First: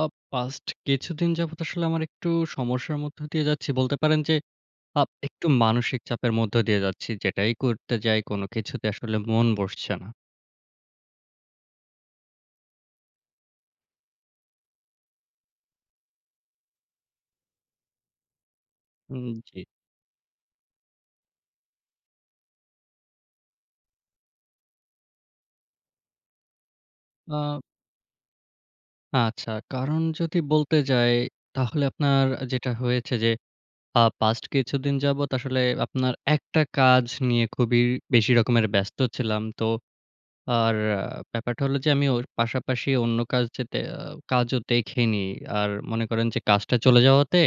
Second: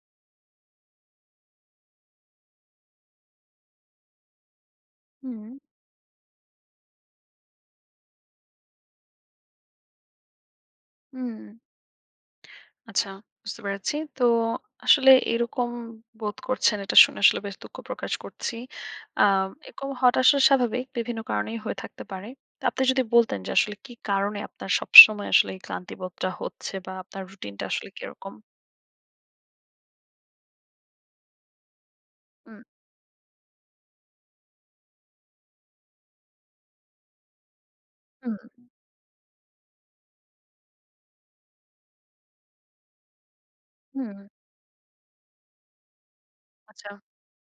আ past কিছুদিন যাবত, আসলে আমার একটু সমস্যার মধ্য দিয়ে যাচ্ছি। বলতে পারেন যে আপ একটু হুম। মানসিক চাপের মধ্য দিয়ে যাচ্ছি। যেটাই করতে যাই, কোন কিছুতে আসলে মন বসছে না। হুম। আচ্ছা বুঝতে পেরেছি। তো আসলে এরকম বোধ করছেন। এটা শুনে আসলে বেশ দুঃখ প্রকাশ করছি। হুম আম জ্বী। এরকম হওয়াটা আসলে স্বাভাবিক, বিভিন্ন কারণেই হয়ে থাকতে পারে। তো আপনি যদি বলতেন যে আসলে কি কারণে, আপনার সবসময় আসলে এই ক্লান্তিবোধটা হচ্ছে? বা আপনার রুটিন আ টা আসলে কিরকম? আচ্ছা। কারণ যদি বলতে যাই, তাহলে আপনার আ হুম। যেটা হয়েছে যে, আ পাস্ট কিছুদিন যাবত আসলে আপনার একটা কাজ নিয়ে, খুবই বেশি হুম। রকমের ব্যস্ত ছিলাম। তো আর ব্যাপারটা হলো যে, আমি ওর পাশাপাশি অন্য কাজ যেটা আ হুম। কাজও দেখিনি। আর মনে করেন যে কাজটা আচ্ছা। চলে যাওয়াতে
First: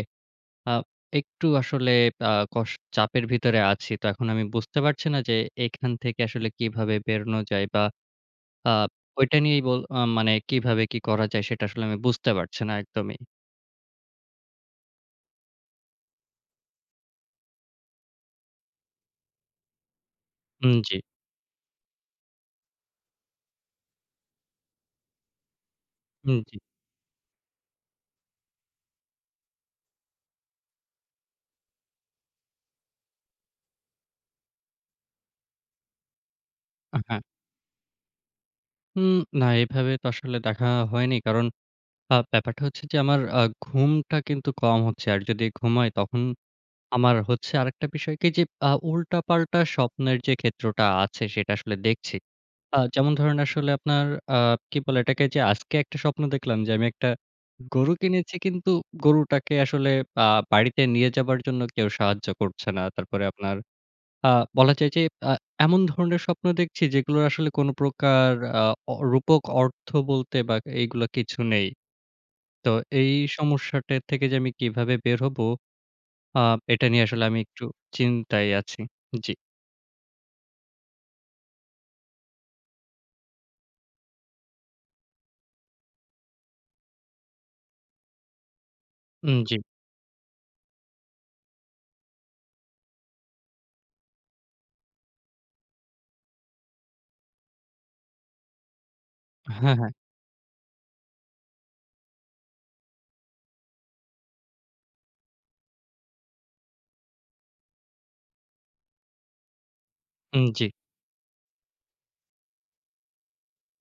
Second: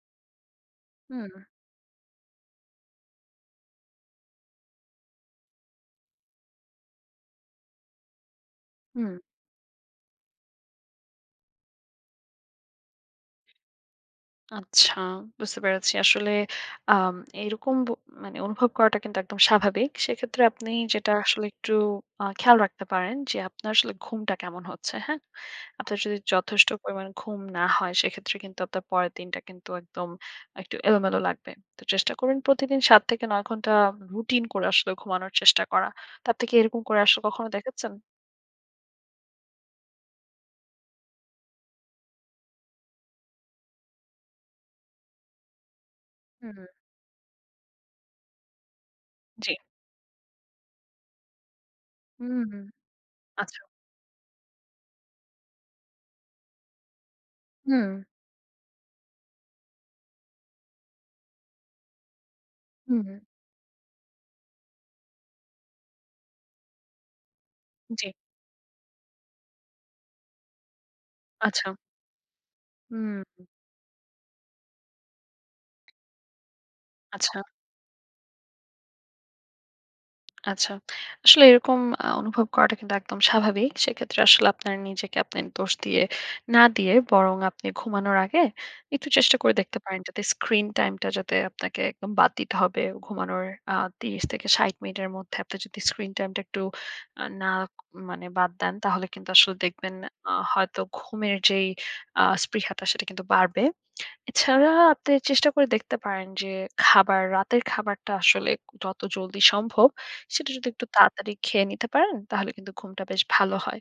আ হুম। একটু আসলে আ কষ চাপের ভিতরে আছি। তো এখন আমি বুঝতে পারছি না যে, এখান থেকে আসলে কিভাবে বেরোনো যায়? বা আপ হুম। ওইটা নিয়েই বোল আম মানে কিভাবে, কি করা যায়? সেটা আসলে আমি বুঝতে পারছি না একদমই। আচ্ছা, বুঝতে পেরেছি। আসলে আম এরকম বো মানে অনুভব করাটা কিন্তু একদম স্বাভাবিক। সেক্ষেত্রে, আপনি হুম জ্বী। যেটা আসলে একটু আ খেয়াল রাখতে পারেন, যে আপনার আসলে ঘুমটা কেমন হচ্ছে, হ্যাঁ? আপনার যদি হুম জি। যথেষ্ট পরিমাণে ঘুম না হয়, সেক্ষেত্রে কিন্তু আপনার পরের দিনটা কিন্তু একদম, একটু এলোমেলো লাগবে। তো চেষ্টা করবেন প্রতিদিন, ৭ থেকে নয় ঘন্টা রুটিন করে, আসলে ঘুমানোর চেষ্টা করা। তা আপনি কি এরকম আ করে হ্যাঁ। আসলে কখনো দেখেছেন? উম না, এভাবে তো আসলে দেখা হয়নি। কারণ আ ব্যাপারটা হচ্ছে যে, আমার আ ঘুমটা কিন্তু কম হচ্ছে। আর যদি ঘুমাই, তখন হুম, হুম। আমার হচ্ছে আরেকটা বিষয় কি? যে, আ জি। উল্টাপাল্টা স্বপ্নের যে ক্ষেত্রটা আছে, সেটা আসলে দেখছি। হুম, হুম। অ্যাঁ যেমন ধরেন, আচ্ছা। আসলে আপনার আ কি বলে এটাকে? যে আজকে ১টা স্বপ্ন দেখলাম, যে আমি ১টা গরু হুম। কিনেছি। কিন্তু গরুটাকে আসলে আ বাড়িতে নিয়ে যাবার জন্য, কেউ সাহায্য করছে না। হুম, হুম। তারপরে আপনার, আ বলা যায় যে আ এমন ধরনের স্বপ্ন দেখছি, যেগুলোর আসলে কোন জি। প্রকার আ অ রূপক অর্থ বলতে, বা এগুলা কিছু নেই। আচ্ছা। তো এই হুম। সমস্যাটা থেকে যে আমি কিভাবে বের হবো? আ এটা নিয়ে আসলে আমি আচ্ছা। একটু চিন্তায় আছি। জি। আচ্ছা। আসলে এরকম আ অনুভব করাটা কিন্তু একদম স্বাভাবিক। সেক্ষেত্রে আসলে আপনার নিজেকে আপনে দোষ দিয়ে না দিয়ে, বরং আপনি ঘুমানোর আগে, একটু চেষ্টা হুম, করে জি। দেখতে পারেন, যাতে screen time টা যাতে আপনাকে একদম বাদ দিতে হবে। ঘুমানোর আ ৩০ থেকে ৬০ মিনিটের মধ্যে, আপনি যদি screen time টা একটু আ না মানে বাদ দেন, তাহলে কিন্তু আসলে হ্যাঁ, হ্যাঁ। দেখবেন, আ হয়তো ঘুমের যেই আ স্পৃহাটা সেটা কিন্তু বাড়বে। এছাড়া আপনি চেষ্টা করে দেখতে পারেন যে খাবার, রাতের খাবারটা আসলে, যত জলদি সম্ভব, হুম, সেটা জি। যদি একটু তাড়াতাড়ি খেয়ে নিতে পারেন, তাহলে কিন্তু ঘুমটা বেশ ভালো হয়।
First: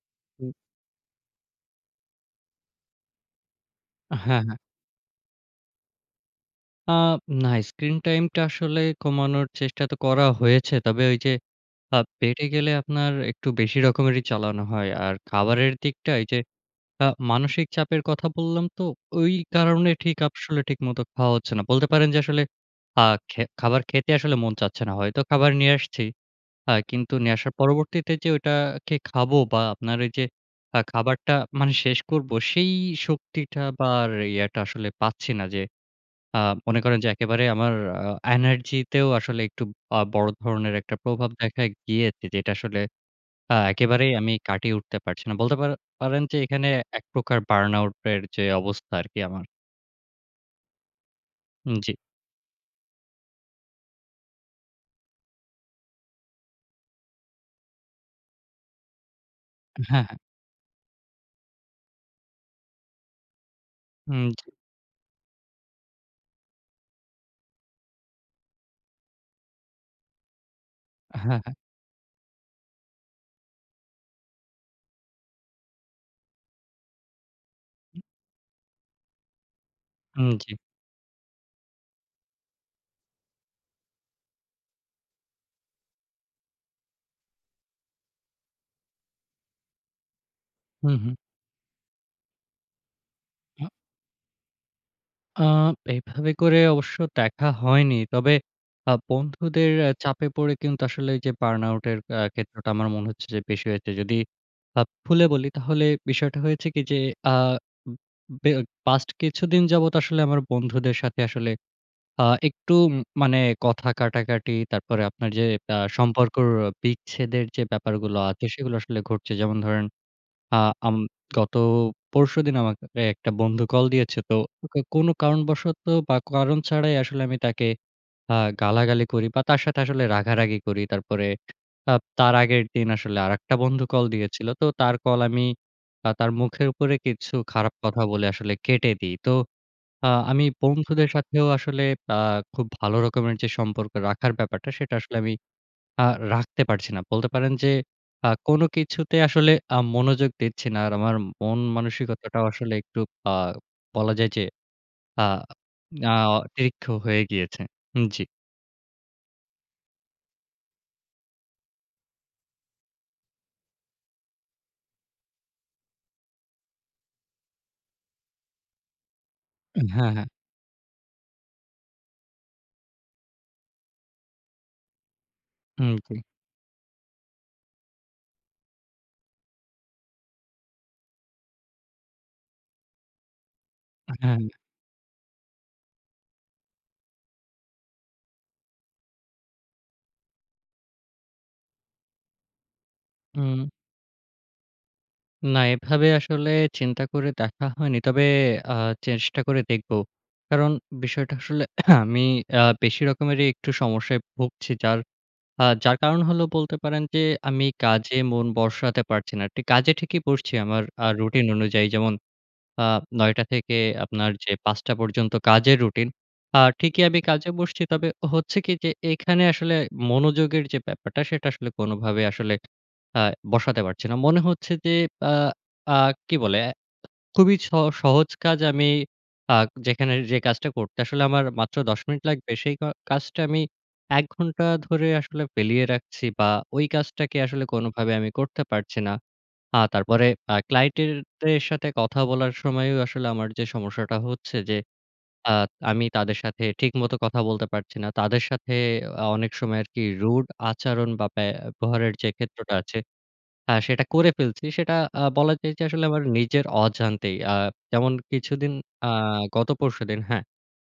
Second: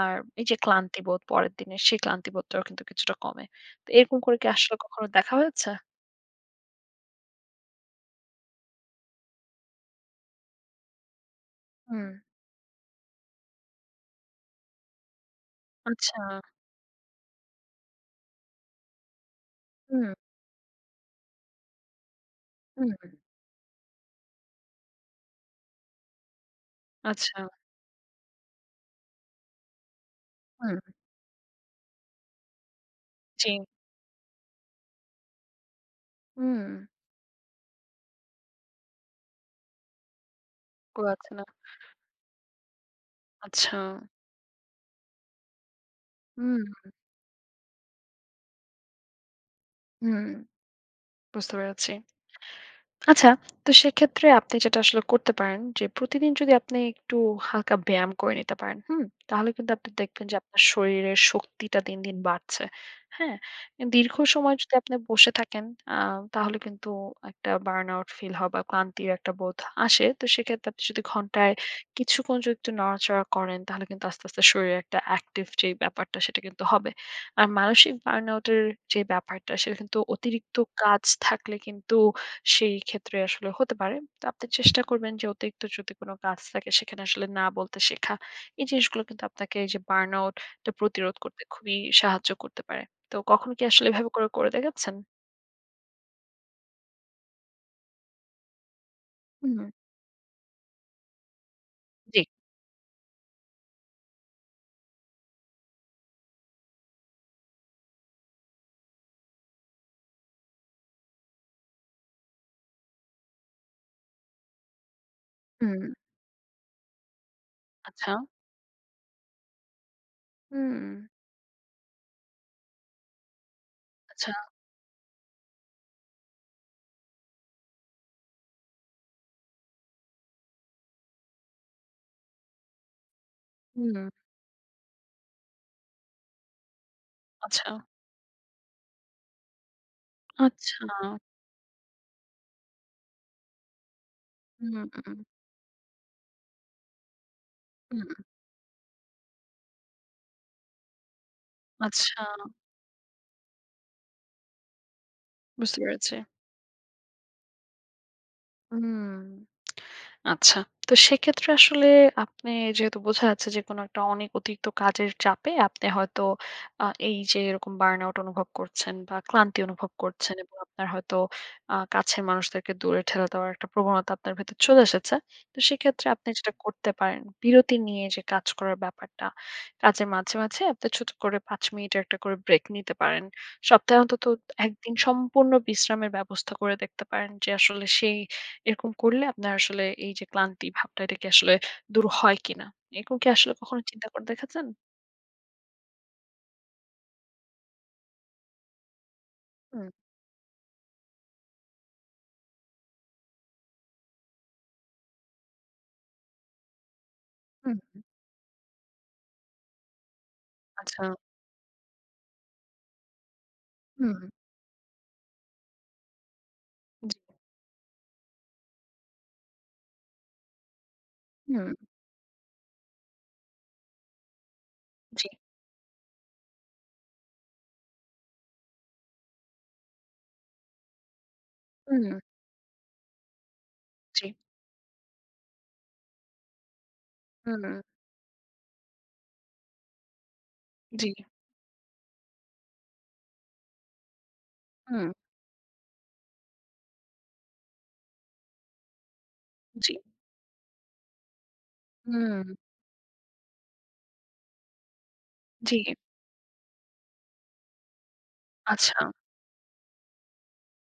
আর এই হু। যে ক্লান্তিবোধ, পরের দিনে সেই ক্লান্তিবোধটাও কিন্তু কিছুটা কমে। তো এরকম হ্যাঁ, করে কি হ্যাঁ। আসলে কখনো দেখা হয়েছে? আ না। স্ক্রিন টাইমটা আসলে কমানোর চেষ্টা তো করা হয়েছে। তবে ওই যে আ হুম। পেটে গেলে আপনার একটু বেশি রকমেরই চালানো হয়। আর খাবারের দিকটা আচ্ছা। এই যে আ মানসিক চাপের কথা বললাম তো। ওই কারণে হুম। ঠিক আসলে ঠিক মতো খাওয়া হচ্ছে না। বলতে পারেন যে আসলে হুম। আ খে খাবার খেতে আসলে মন চাচ্ছে না। হয়তো খাবার নিয়ে আসছি। আ কিন্তু নিয়ে আচ্ছা। আসার পরবর্তীতে যে ঐটা কে খাবো বা আপনার এই যে হুম। আ খাবারটা মানে শেষ করব। সেই জি। শক্তিটা বা ইয়াটা আসলে পাচ্ছি না। যে আ হুম। মনে করেন যে একেবারে আমার আ এনার্জিতেও আসলে একটু আ বড় ধরনের একটা ও প্রভাব আচ্ছা না। দেখা গিয়েছে। যেটা আসলে আ আচ্ছা। একেবারেই আমি কাটিয়ে উঠতে পারছি না। বলতে পার পারেন যে হুম, এখানে হু। একপ্রকার burn out এর যে অবস্থা আরকি আমার। হুম। বুঝতে উম জি। পেরেছি। আচ্ছা, তো সেক্ষেত্রে আপনি যেটা আসলে করতে পারেন। যে প্রতিদিন যদি আপনি একটু হালকা ব্যায়াম করে নিতে পারেন, হুম? তাহলে কিন্তু অ্যা আপনি হ্যাঁ, হ্যাঁ। দেখবেন যে আপনার শরীরের শক্তিটা দিন, দিন বাড়ছে, হ্যাঁ? অ্যা দীর্ঘ হুম জি। সময় যদি আপনি বসে থাকেন আ তাহলে কিন্তু একটা burn out ফিল হয় বা ক্লান্তির একটা বোধ আসে। তো সেক্ষেত্রে আপনি যদি আ হ্যাঁ, হ্যাঁ। ঘন্টায় কিছুক্ষণ যদি একটু নাড়াচাড়া করেন, তাহলে কিন্তু আস্তে, আস্তে শরীরে একটা অ্যাকটিভ যে ব্যাপারটা সেটা কিন্তু হবে। আর মানসিক হু। burn out এর যে ব্যাপারটা। সেটা কিন্তু হুম জি। অতিরিক্ত কাজ থাকলে কিন্তু সেই ক্ষেত্রে আসলে হতে পারে। তো আপনি চেষ্টা করবেন যে অতিরিক্ত যদি কোন কাজ থাকে সেখানে আসলে না বলতে শেখা। এই জিনিসগুলো কিন্তু আপনাকে এই যে burn out টা হুম, প্রতিরোধ হুম। করতে খুবই সাহায্য করতে পারে। তো কখনো কি হু। আসলে এভাবে করে, করে দেখেছেন? আ এইভাবে করে অবশ্য দেখা হয়নি। তবে আ হুম। বন্ধুদের অ্যা চাপে পড়ে কিন্তু আসলে যে বার্ন-আউট এর আ জি। ক্ষেত্রটা আমার মনে হচ্ছে যে বেশি হয়েছে। যদি আপ ফুলে বলি তাহলে বিষয়টা হয়েছে কি আ উম উম বে অ পাস্ট কিছুদিন যাবত আসলে আমার বন্ধুদের সাথে আসলে আ একটু উম মানে কথা কাটাকাটি। তারপরে আপনার যে আ হুম। সম্পর্কর বিচ্ছেদের যে আচ্ছা। ব্যাপারগুলো আছে সেইগুলো আসলে ঘটছে। যেমন ধরেন আ আম হুম। গত পরশুদিন আমাকে এ একটা বন্ধু কল দিয়েছে। আচ্ছা। তো কো কোনো কারণবশত বা কারণ ছাড়াই। আসলে আমি তাকে আ গালাগালি করি বা তার সাথে আসলে রাগারাগি করি। তারপরে আ তার আগের দিন আসলে আরেকটা বন্ধু কল হুম। দিয়েছিলো। তো তার কল আমি তা তার মুখের উপরে কিছু খারাপ আচ্ছা। কথা বলে আসলে কেটে দেই। তো আ আমি বন্ধুদের আচ্ছা। সাথেও আসলে আ খুব ভালো রকমের যে সম্পর্ক রাখার ব্যাপারটা হুম, সেটা আসলে উম। আমি আ রাখতে পারছি না। বলতে পারেন যে উম। আ কোনো কিছুতে আসলে আ মনোযোগ দিচ্ছি না। আর আমার আচ্ছা। মন-মানসিকতাটাও আসলে একটু আ বলা যায় যে আ বুঝতে আ পেরেছি। অতিরিক্ত হয়ে গিয়েছে। হুম, জি। হুম। আচ্ছা। তো সেক্ষেত্রে আসলে আপনি যেহেতু বোঝা যাচ্ছে যে কোন একটা অনেক অতিরিক্ত কাজের চাপে আপনি হয়তো আ এই যে এরকম burn out অনুভব করছেন বা ক্লান্তি উম অনুভব হ্যাঁ, হ্যাঁ। করছেন। এবং আপনার হয়তো আ কাছের মানুষদেরকে দূরে ঠেলে দেওয়ার একটা প্রবণতা আপনার ভেতরে চলে এসেছে। তো হুম সেক্ষেত্রে জি। আপনি যেটা করতে পারেন, বিরতি নিয়ে যে কাজ করার ব্যাপারটা। কাজের মাঝে, মাঝে আপনি ছোট করে ৫ মিনিটের একটা করে ব্রেক নিতে পারেন। সপ্তাহে আ অন্তত হ্যাঁ। ১ দিন সম্পূর্ণ বিশ্রামের ব্যবস্থা করে দেখতে পারেন। যে আসলে সেই এরকম করলে আপনার আসলে এই যে ক্লান্তি ভাবটাম এটা কি আসলে দূর হয় কিনা? এরকম কি আসলে হুম। কখনো চিন্তা করে দেখাচ্ছেন? না এভাবে আসলে চিন্তা করে দেখা হয়নি। তবে আ চেষ্টা করে হু। দেখব। কারণ বিষয়টা আসলে আমি অ্যা বেশি রকমেরই একটু সমস্যায় ভুগছি। যার আ যার কারণ হল বলতে পারেন, যে আমি হু, হু। কাজে মন বসাতে পারছি না। কাজে ঠিকই বসছি আমার আ আচ্ছা। রুটিন অনুযায়ী। যেমন আ ৯ টা থেকে হুম। আপনার যে ৫ টা পর্যন্ত কাজের রুটিন। আ ঠিকই জি। আমি কাজে বসছি তবে হচ্ছে কি? যে, এখানে আসলে মনোযোগের যে ব্যাপারটা, সেটা আসলে হুম। কোনভাবেই আসলে আ বসাতে পারছি না। মনে হচ্ছে যে জি। আ আ কি বলে? অ্যা খুবই স সহজ কাজ আমি আ যেখানে যে কাজটা করতে আসলে আমার মাত্র ১০ হুম। মিনিট লাগবে, সেই ক কাজটা আমি ১ জি। ঘন্টা ধরে আসলে ফেলে রাখছি। বা ওই কাজটাকে আসলে হম। কোনভাবে আমি করতে পারছি না। আ তারপরে আ জি। ক্লায়েন্টদের সাথে কথা বলার সময়ও আসলে আমার যে সমস্যাটা হচ্ছে যে হুম। আ আমি তাদের সাথে ঠিক মতো কথা বলতে পারছি না। তাদের সাথে অ্যা অনেক সময় জি। আরকি rude আচরণ বা ব্যবহারের যে হম। ক্ষেত্রটা আছে, হ্যাঁ, সেটা করে ফেলছি। সেটা আ বলা যায় যে জি। আসলে আমার নিজের অজান্তেই। আ যেমন কিছুদিন আচ্ছা। আ গত পরশুদিন, হ্যাঁ?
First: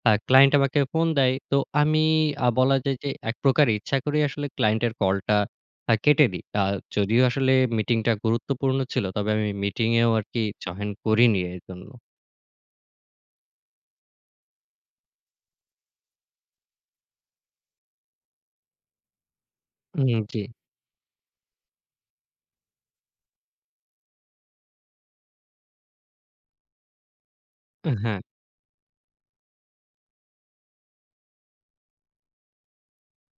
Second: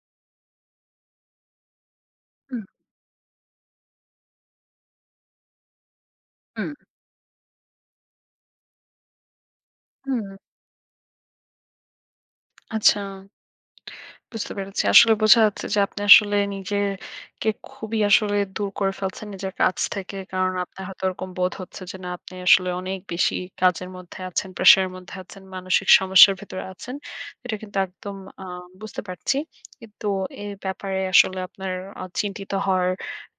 আ ক্লায়েন্ট আমাকে ফোন দেয়। তো আমি আ হুম। বলা যায় যে একপ্রকার ইচ্ছা করেই আসলে ক্লায়েন্টের কলটা আ কেটে দেই। আ হুম। যদিও আসলে মিটিংটা গুরুত্বপূর্ণ ছিল, তবে আমি মিটিং এও হুম। আরকি জয়েন করিনি এজন্য। আচ্ছা। বুঝতে পেরেছি। আসলে বোঝা যাচ্ছে যে আপনি আসলে নিজে কে খুবই আসলে দূর করে ফেলছেন নিজের কাজ উম থেকে। জি। কারণ আপনার হয়তো ঐরকম বোধ হচ্ছে যে না আপনি আসলে অনেক বেশি কাজের মধ্যে আছেন, pressure এর মধ্যে আছেন, মানসিক সমস্যার ভেতরে আছেন। এইটা কিন্তু একদম হ্যাঁ। আ বুঝতে পারছি। কিন্তু এ ব্যাপারে আসলে আপনার আ চিন্তিত হওয়ার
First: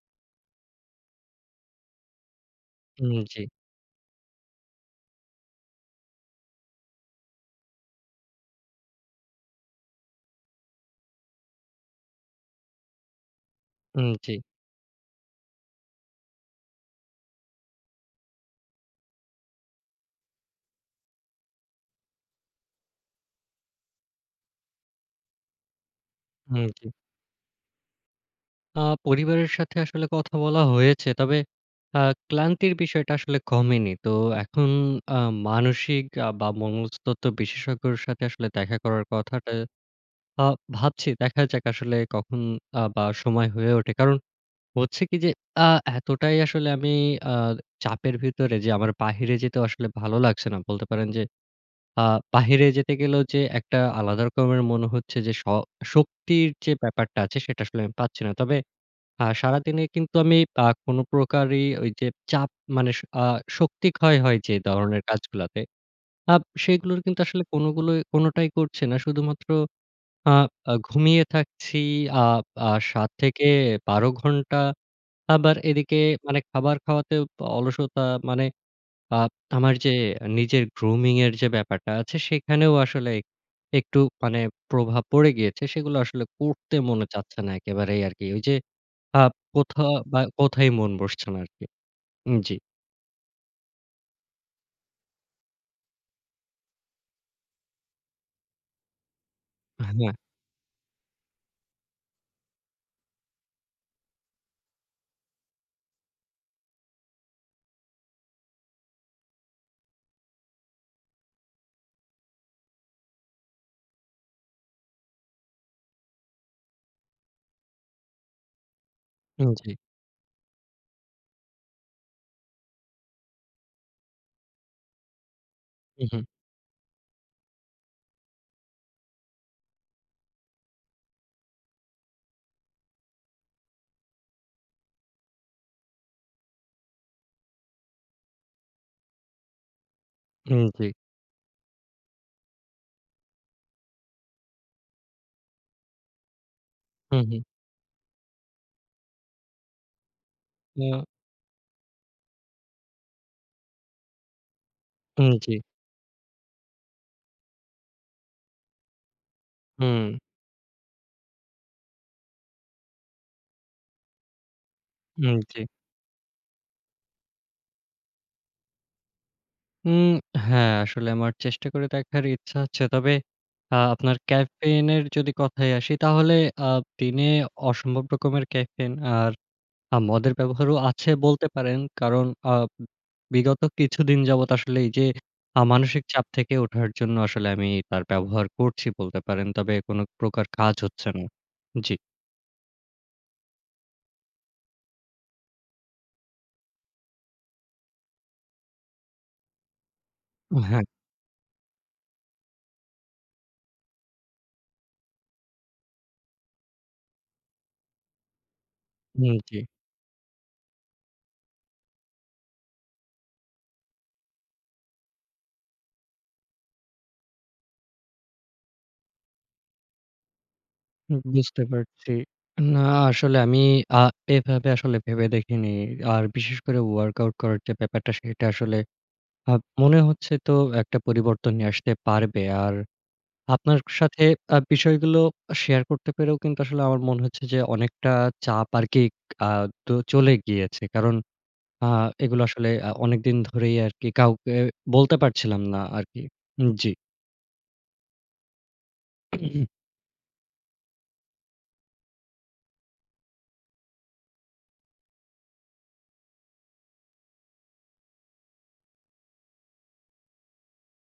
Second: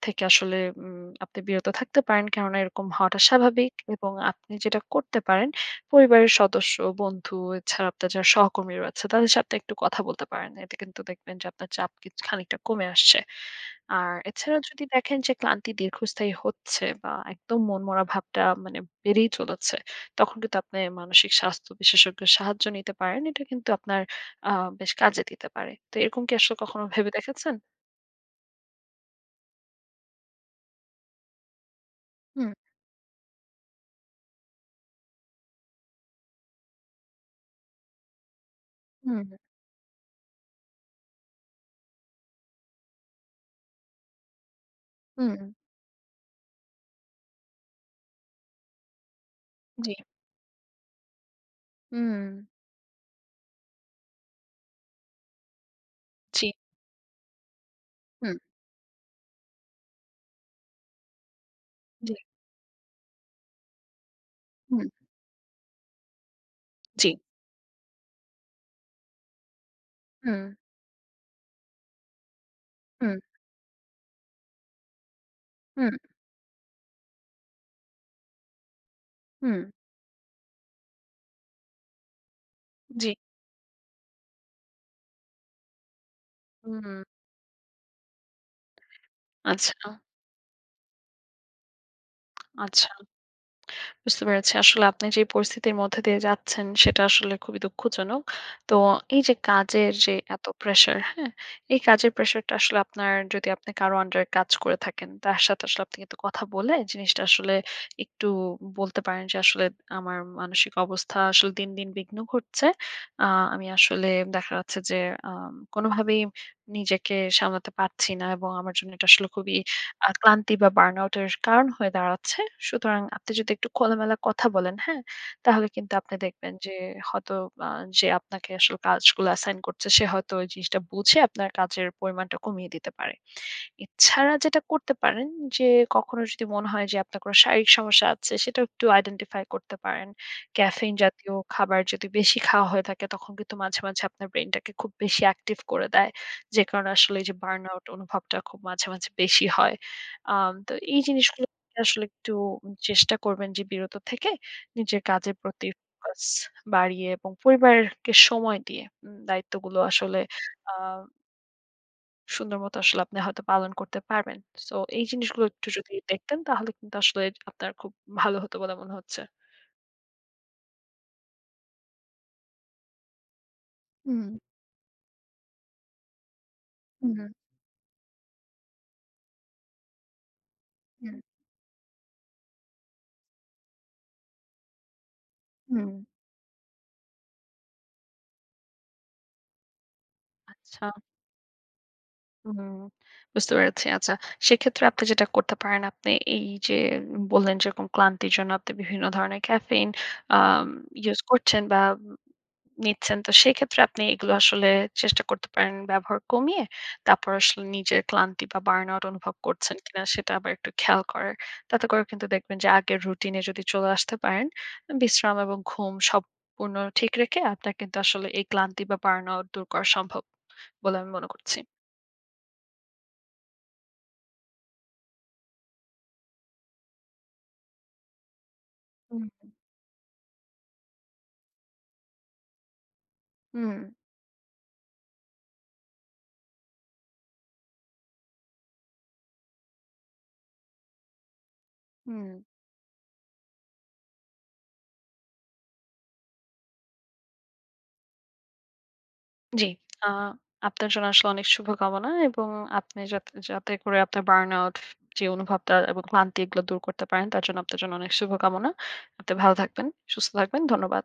থেকে আসলে উম আপনি বিরত থাকতে পারেন কেননা এরকম উম হওয়াটা জি। স্বাভাবিক। এবং আপনি যেইটা করতে পারেন, পরিবারের সদস্য, বন্ধু, এছাড়া আপনার যারা সহকর্মীরা আছে তাদের সাথে একটু কথা বলতে পারেন। এতে কিন্তু দেখবেন যে আপনার চাপ কিছ খানিকটা কমে আসছে। উম আর জি। এছাড়াও যদি দেখেন যে ক্লান্তি দীর্ঘস্থায়ী হচ্ছে বা একদম মনমরা ভাবটা মানে বেড়েই চলেছে, তখন কিন্তু আপনি মানসিক স্বাস্থ্য বিশেষজ্ঞের সাহায্য নিতে পারেন। এইটা কিন্তু আপনার আ বেশ কাজে দিতে পারে। তো এইরকম কি আসলে হুম কখনো জি। ভেবে দেখেছেন? আ পরিবারের সাথে আসলে কথা বলা হয়েছে। তবে আ হুম। ক্লান্তির বিষয়টা আসলে কমেনি। তো এখন আ মানসিক বা মনস্তত্ত্ব বিশেষজ্ঞর সাথে আসলে দেখা করার হুম। কথাটা আ ভাবছি। দেখা যাক আসলে কখন আ বা সময় হয়ে ওঠে। কারণ হচ্ছে কি? যে হুম। আ এতটাই আসলে আমি আ চাপের ভিতরে যে আমার বাহিরে যেতেও আসলে জি। ভালো লাগছে না। বলতে পারেন যে, আ উম। বাহিরে যেতে গেলেও যে একটা আলাদা রকমের মনে হচ্ছে যে শ জি। শক্তির যে ব্যাপারটা আছে সেইটা আসলে আমি পাচ্ছি না। হুম। তবে, আ সারাদিনে কিন্তু আমি আ কোনো প্রকারই ঐযে জি। চাপ মানে শ আ শক্তি ক্ষয় হয় যেই হুম। ধরনের কাজগুলাতে, আ সেইগুলোর জি। কিন্তু আসলে কোনোগুলোই কোনোটাই করছি না, শুধুমাত্র আ হুম। আ ঘুমিয়ে থাকছি, আপ আ সাত হুম। থেকে বারো ঘন্টা আবার হুম। এদিকে মানে খাবার খাওয়াতে অলসতা, মানে আ হুম। আমার যে নিজের grooming এর যে ব্যাপারটা আছে সেইখানেও আসলে জি। একটু মানে প্রভাব পড়ে গিয়েছে। সেগুলা আসলে করতে হুম। মনে চাচ্ছে না একেবারেই আরকি। ঐযে আ কোথা আচ্ছা। বা কোথাই মন বসছে না আরকি। উম জি। আচ্ছা। বুঝতে পেরেছি। আসলে আপনি যেই পরিস্থিতির মধ্যে দিয়ে যাচ্ছেন, সেটা আসলে খুবই দুঃখজনক। তো এইযে কাজের হ্যাঁ। যে এতো pressure হ্যাঁ? এই কাজের প্রেশারটা আসলে আপনার, যদি আপনি কারো under এ কাজ করে থাকেন, তার সাথে আসলে আপনি কিন্তু কথা বলে জিনিসটা আসলে একটু বলতে পারেন যে "আসলে আমার মানসিক অবস্থা আসলে দিন দিন বিঘ্ন ঘটছে। আ আমি আসলে দেখা যাচ্ছে যে আ কোনোভাবেই নিজেকে সামলাতে পারছি না, এবং আমার জন্য এটা আসলে উম খুবই জি। আ ক্লান্তি বা burnout এর কারণ হয়ে দাঁড়াচ্ছে।" সুতরাং আপনি যদি একটু খোলামেলা কথা বলেন হ্যাঁ? তাহলে কিন্তু হু, আপনি হুম। দেখবেন যে হয়তো আ যে আপনাকে আসলে কাজগুলো assign করছে সে হয়তো ঐ জিনিসটা বুঝে আপনার কাজের পরিমাণটা কমিয়ে দিতে পারে। এছাড়া যেটা করতে পারেন যে, কখনো যদি মনে হয় যে আপনার কোনো শারীরিক সমস্যা আছে সেটা একটু identify করতে পারেন। উম জি। caffein জাতীয় খাবার যদি বেশি খাওয়া হয়ে থাকে তখন কিন্তু মাঝে, মাঝে আপনার brain টাকে খুব বেশি active করে দেয়। যেই কারণে আসলে হুম, এইযে হুম। burnout অনুভবটা খুব মাঝে, মাঝে বেশি হয়। আম তো এই আহ জিনিসগুলোর থেকে আসলে একটু চেষ্টা করবেন যে বিরত থেকে, নিজের উম কাজের জি। প্রতি focus বাড়িয়ে এবং পরিবারকে সময় দিয়ে, দায়িত্বগুলো হুম। আসলে আ সুন্দরমতো আসলে আপনি হয়তো পালন করতে পারবেন। সো এই হুম, জিনিসগুলো জ্বী। একটু যদি দেখতেন তাহলে কিন্তু আসলে আপনার খুব ভালো হতো বলে মনে হচ্ছে। উম হ্যাঁ, আসলে আমার চেষ্টা করে দেখবার ইচ্ছা আছে। তবে আ আপনার হুম। caffeine এর যদি কথায় আসি আ তাহলে হুম। দিনে অসম্ভব রকমের caffeine আর আ মদের ব্যবহারও আছে হুম। বলতে পারেন। কারণ আ ব বিগত কিছুদিন যাবৎ আসলে এই যে আ হুম। মানসিক চাপ থেকে ওঠার জন্য আসলে আমি তার ব্যবহার করছি বলতে পারেন। তবে কোন প্রকার কাজ আচ্ছা। হচ্ছে না। জ্বী। হুম, বুঝতে পেরেছি। আচ্ছা। সেক্ষেত্রে আপনি যেটা করতে পারেন আপনি এই যে বললেন যেরকম ক্লান্তির জন্য আপনি বিভিন্ন ধরনের caffeine আম হ্যাঁ। ইউজ করছেন বা ম নিচ্ছেন। তো সেইক্ষেত্রে আপনি এইগুলো আসলে চেষ্টা করতে পারেন ব্যবহার কমিয়ে। তারপর আসলে নিজের ক্লান্তি বা burn out হুম, অনুভব জ্বী। করছেন কিনা সেটা আবার একটু খেয়াল করার। তাতে করে কিন্তু দেখবেন যে আগের রুটিন এ যদি চলে আসতে পারেন, বিশ্রাম এবং ঘুম সম পুর্ন ঠিক রেখে আপনার কিন্তু আসলে এই ক্লান্তি বা burn out দূর করা সম্ভব বলে আমি হুম, মনে করছি। বুঝতে পারছি। না আসলে আমি আ এভাবে আসলে ভেবে দেখিনি। আর বিশেষ করে work out করার যে ব্যাপারটা সেটা আসলে হুম। আ মনে হচ্ছে তো একটা পরিবর্তন নিয়ে আসতে পারবে। আর আপনার হুম। অ সাথে আ বিষয়গুলো শেয়ার করতে পেরেও কিন্তু আসলে আমার মনে হচ্ছে যে অনেকটা চাপ আরকি আ তো চলে গিয়েছে। কারণ আ এগুলো হুম। আসলে আ অনেকদিন ধরেই আরকি কাউকে বলতে পারছিলাম না আরকি। উম জী। জ্বি। আ আপনার জন্য আসলে অনেক শুভকামনা। এবং আপনি যাতে যাতে করে আপনার burn out যে অনুভবটা এবং ক্লান্তি এগুলো দূর করতে পারেন তার জন্য আপনার জন্য অনেক শুভকামনা। আপনি ভালো থাকবেন, সুস্থ থাকবেন। ধন্যবাদ।